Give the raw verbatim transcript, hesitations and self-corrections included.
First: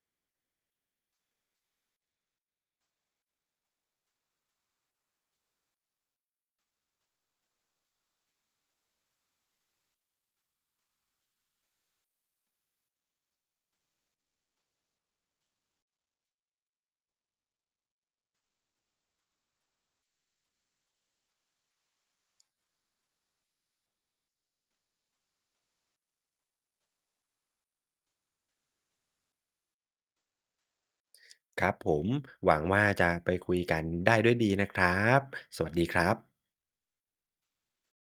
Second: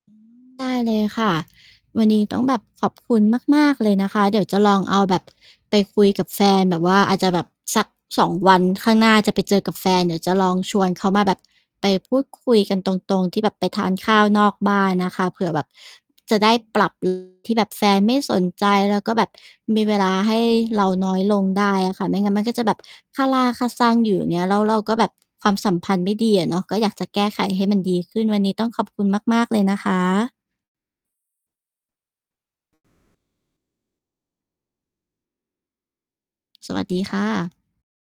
อืม ได้เลยค่ะ วันนี้ต้องแบบขอบคุณมาก ๆ เลยนะคะ เดี๋ยวจะลองเอาแบบไปคุยกับแฟนแบบว่า อาจจะแบบสัก สอง วันข้างหน้าจะไปเจอกับแฟน เดี๋ยวจะลองชวนเขามาแบบไปพูดคุยกันตรง ๆ ที่แบบไปทานข้าวนอกบ้านนะคะ เผื่อแบบจะได้ ปรับ [unintelligible] ที่แบบแฟนไม่สนใจ แล้วก็แบบมีเวลาให้เราน้อยลงได้อะค่ะ ไม่งั้นมันก็จะแบบคาราคาซังอยู่ อย่างเงี้ย แล้วเราก็แบบความสัมพันธ์ไม่ดีอะเนาะ ก็อยากจะแก้ไขให้มันดีขึ้น วันนี้ต้องขอบคุณมาก ๆ เลยนะคะ ครับผม หวังว่าจะไปคุย กัน ได้ด้วยดีนะครับ สวัสดีครับ สวัสดีค่ะ